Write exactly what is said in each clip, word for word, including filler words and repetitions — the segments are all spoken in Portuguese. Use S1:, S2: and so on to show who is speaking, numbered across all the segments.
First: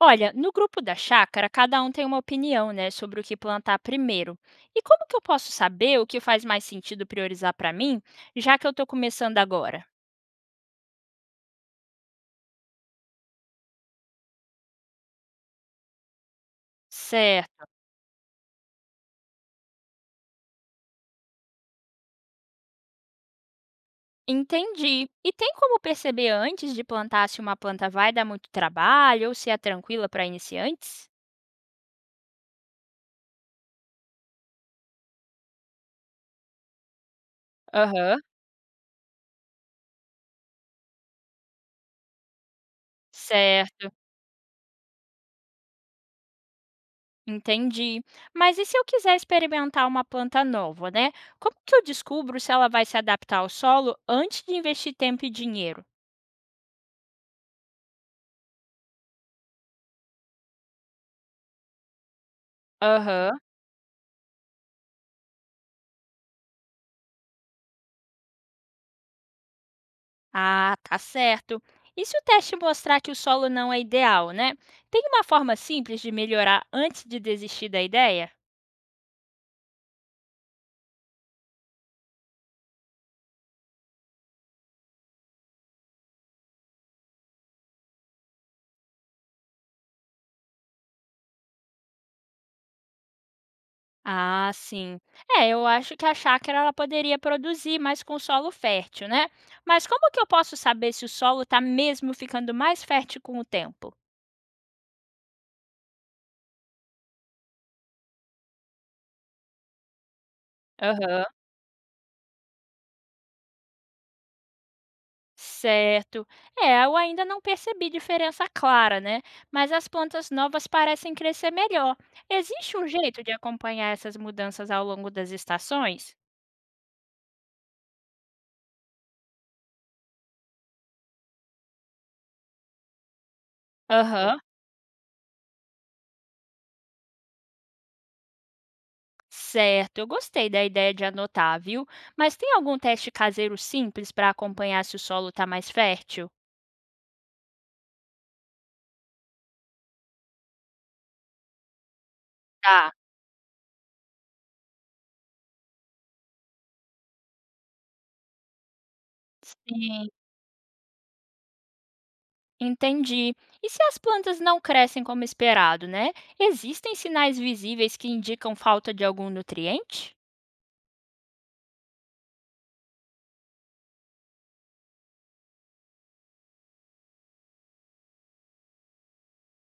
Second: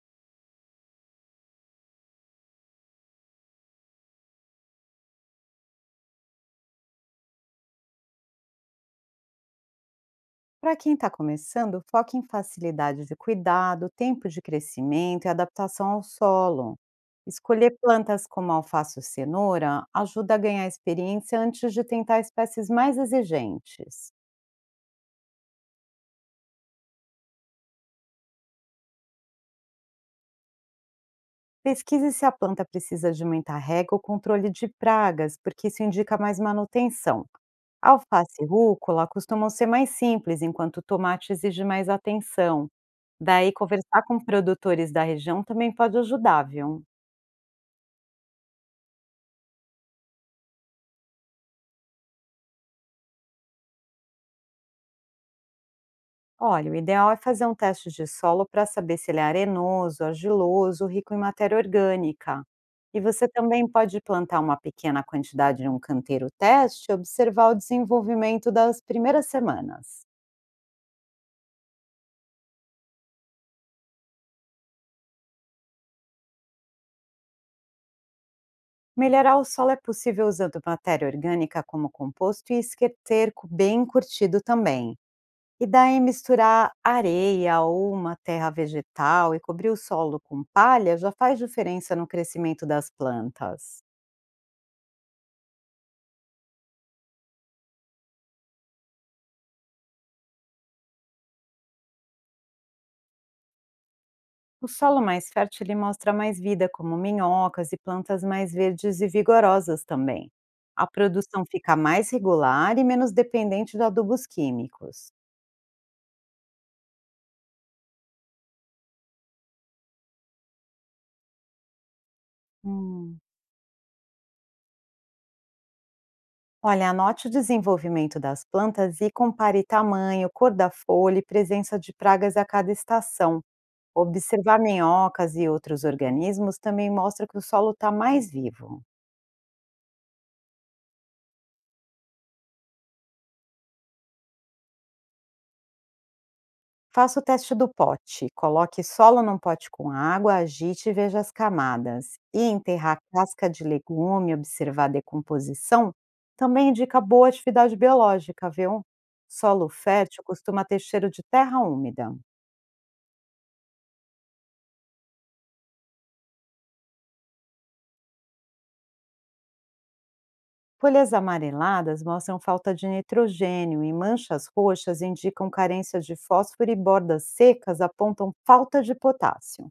S1: Olha, no grupo da chácara, cada um tem uma opinião, né, sobre o que plantar primeiro. E como que eu posso saber o que faz mais sentido priorizar para mim, já que eu estou começando agora?
S2: Para quem está começando, foque em facilidade de cuidado, tempo de crescimento e adaptação ao solo.
S1: Certo,
S2: Escolher plantas como alface ou cenoura ajuda a ganhar experiência antes de tentar espécies mais exigentes.
S1: entendi. E tem como perceber antes de plantar se uma planta vai dar muito trabalho ou se é tranquila para iniciantes?
S2: Pesquise se a planta precisa de muita rega ou controle de pragas, porque isso indica mais manutenção.
S1: Aham,
S2: Alface e rúcula costumam ser mais simples, enquanto o tomate exige mais atenção. Daí,
S1: certo.
S2: conversar com produtores da região também pode ajudar, viu?
S1: Entendi. Mas e se eu quiser experimentar uma planta nova, né? Como que eu descubro se ela vai se adaptar ao solo antes de investir tempo e dinheiro?
S2: Olha, o ideal é fazer um teste de solo para saber se ele é arenoso, argiloso, rico em matéria orgânica. E você
S1: Aham.
S2: também pode plantar uma pequena quantidade em um canteiro teste e observar o desenvolvimento das primeiras semanas.
S1: Ah, tá certo. E se o teste mostrar que o solo não é ideal, né? Tem uma forma simples de melhorar antes de desistir da ideia?
S2: Melhorar o solo é possível usando matéria orgânica como composto e esterco bem curtido também. E daí misturar areia ou uma terra vegetal e cobrir o solo com palha já faz diferença no crescimento das plantas.
S1: Ah, sim. É, eu acho que a chácara ela poderia produzir mais com solo fértil, né? Mas como que eu posso saber se o solo está mesmo ficando mais fértil com o tempo?
S2: O solo mais fértil ele mostra mais vida, como minhocas e plantas mais verdes e vigorosas também. A
S1: Aham.
S2: produção fica mais regular e menos dependente de adubos químicos.
S1: Certo. É, eu ainda não percebi diferença clara, né? Mas as plantas novas parecem crescer melhor. Existe um
S2: Hum,
S1: jeito de acompanhar essas mudanças ao longo das estações?
S2: Olha, anote o desenvolvimento das plantas e compare tamanho, cor da folha e presença de pragas a cada estação.
S1: Aham,
S2: Observar minhocas e outros organismos também mostra que o solo está mais vivo.
S1: certo. Eu gostei da ideia de anotar, viu? Mas tem algum teste caseiro simples para acompanhar se o solo está mais fértil?
S2: Faça o teste do pote. Coloque solo num pote com água, agite e veja as camadas. E
S1: Tá.
S2: enterrar casca de legume, observar a decomposição, também indica boa atividade biológica, viu? Solo
S1: Sim,
S2: fértil costuma ter cheiro de terra úmida.
S1: entendi. E se as plantas não crescem como esperado, né? Existem sinais visíveis que indicam falta de algum nutriente?
S2: Folhas amareladas mostram falta de nitrogênio e manchas roxas indicam carência de fósforo e bordas secas apontam falta de potássio.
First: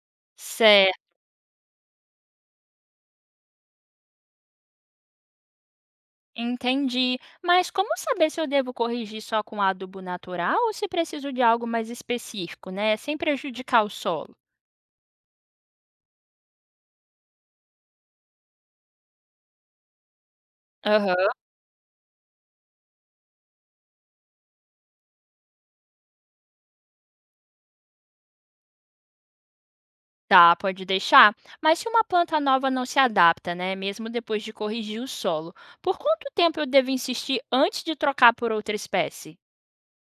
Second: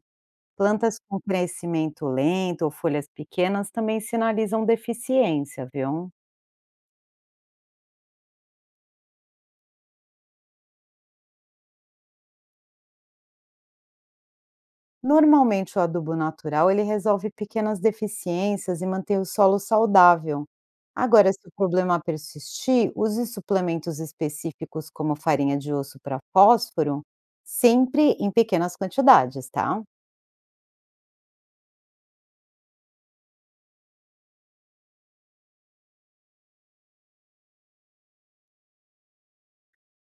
S2: Plantas
S1: Certo,
S2: com crescimento lento ou folhas pequenas também sinalizam deficiência, viu?
S1: entendi. Mas como saber se eu devo corrigir só com adubo natural ou se preciso de algo mais específico, né? Sem prejudicar o solo?
S2: Normalmente o adubo natural ele resolve pequenas deficiências e mantém o solo saudável. Agora,
S1: Aham.
S2: se o problema persistir, use suplementos específicos como farinha de osso para fósforo, sempre em pequenas quantidades, tá?
S1: Tá, pode deixar. Mas se uma planta nova não se adapta, né? Mesmo depois de corrigir o solo, por quanto tempo eu devo insistir antes de trocar por outra espécie?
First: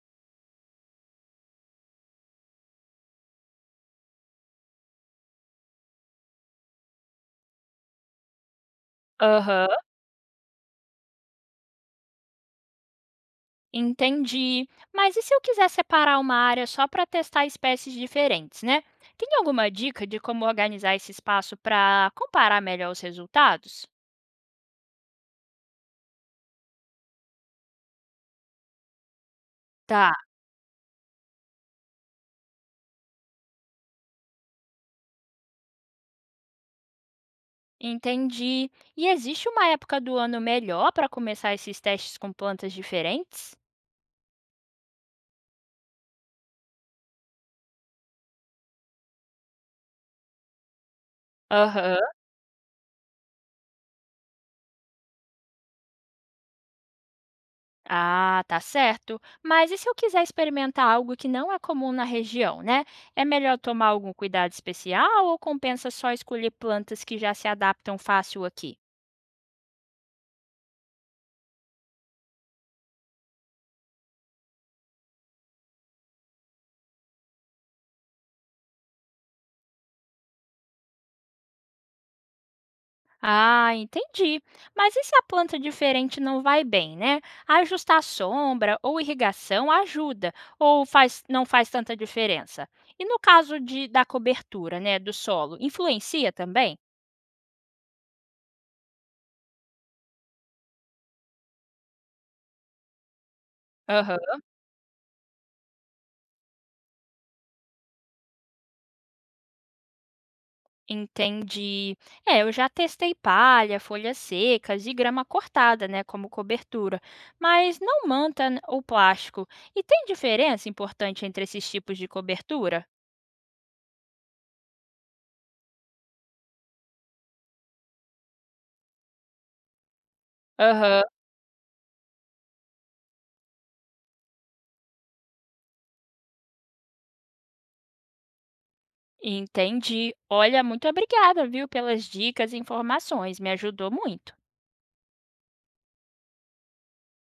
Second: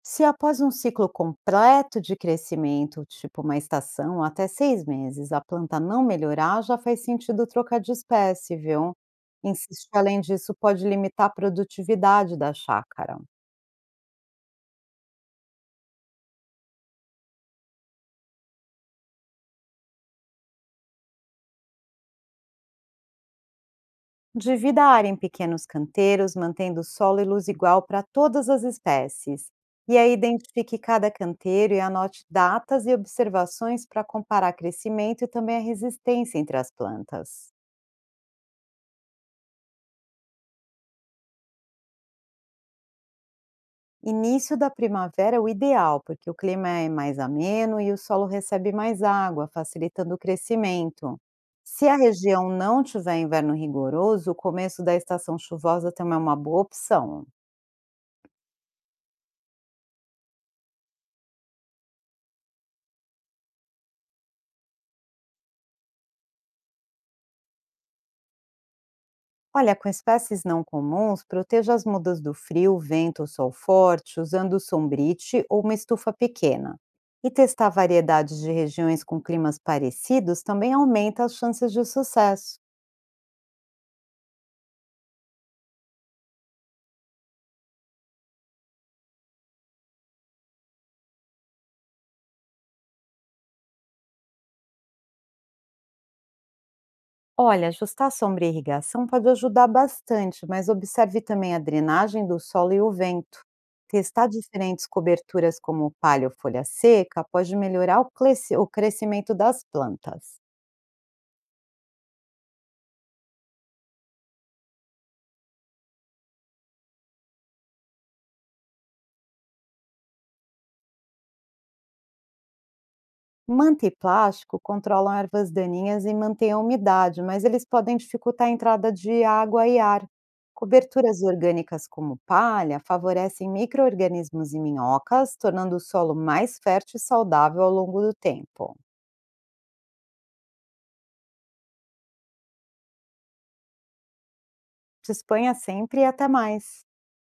S2: Se após um ciclo completo de crescimento, tipo uma estação ou até seis meses, a planta não melhorar, já faz sentido trocar de espécie, viu?
S1: Aham,
S2: Insistir além disso pode limitar a produtividade da chácara.
S1: entendi. Mas e se eu quiser separar uma área só para testar espécies diferentes, né? Tem alguma dica de como organizar esse espaço para comparar melhor os resultados?
S2: Divida a área em pequenos canteiros, mantendo solo e luz igual para todas as espécies. E
S1: Tá,
S2: aí identifique cada canteiro e anote datas e observações para comparar crescimento e também a resistência entre as plantas.
S1: entendi. E existe uma época do ano melhor para começar esses testes com plantas diferentes?
S2: Início da primavera é o ideal, porque o clima é mais ameno e o solo recebe mais água, facilitando o crescimento. Se a
S1: Aham.
S2: região não tiver inverno rigoroso, o começo da estação chuvosa também é uma boa opção.
S1: Ah, tá certo. Mas e se eu quiser experimentar algo que não é comum na região, né? É melhor tomar algum cuidado especial ou compensa só escolher plantas que já se adaptam fácil aqui?
S2: Olha, com espécies não comuns, proteja as mudas do frio, vento ou sol forte, usando sombrite ou uma estufa pequena. E testar variedades de regiões com climas parecidos também aumenta as chances de sucesso.
S1: Ah, entendi. Mas e se a planta diferente não vai bem, né? Ajustar a sombra ou irrigação ajuda, ou faz, não faz tanta diferença? E no caso de, da cobertura, né, do solo, influencia também?
S2: Olha, ajustar a sombra e irrigação pode ajudar bastante, mas observe também a drenagem do solo e o vento.
S1: Aham.
S2: Testar diferentes coberturas como palha ou folha seca pode melhorar o clece- o crescimento das plantas.
S1: Entendi. É, eu já testei palha, folhas secas e grama cortada, né, como cobertura, mas não manta n- ou plástico. E tem diferença importante entre esses tipos de cobertura?
S2: Manta e plástico controlam ervas daninhas e mantêm a umidade, mas eles podem dificultar a entrada de água e ar.
S1: Aham,
S2: Coberturas orgânicas como palha favorecem micro-organismos e minhocas, tornando o solo mais fértil e saudável ao longo do tempo.
S1: entendi. Olha, muito obrigada, viu, pelas dicas e informações. Me ajudou muito.
S2: Disponha sempre e até mais.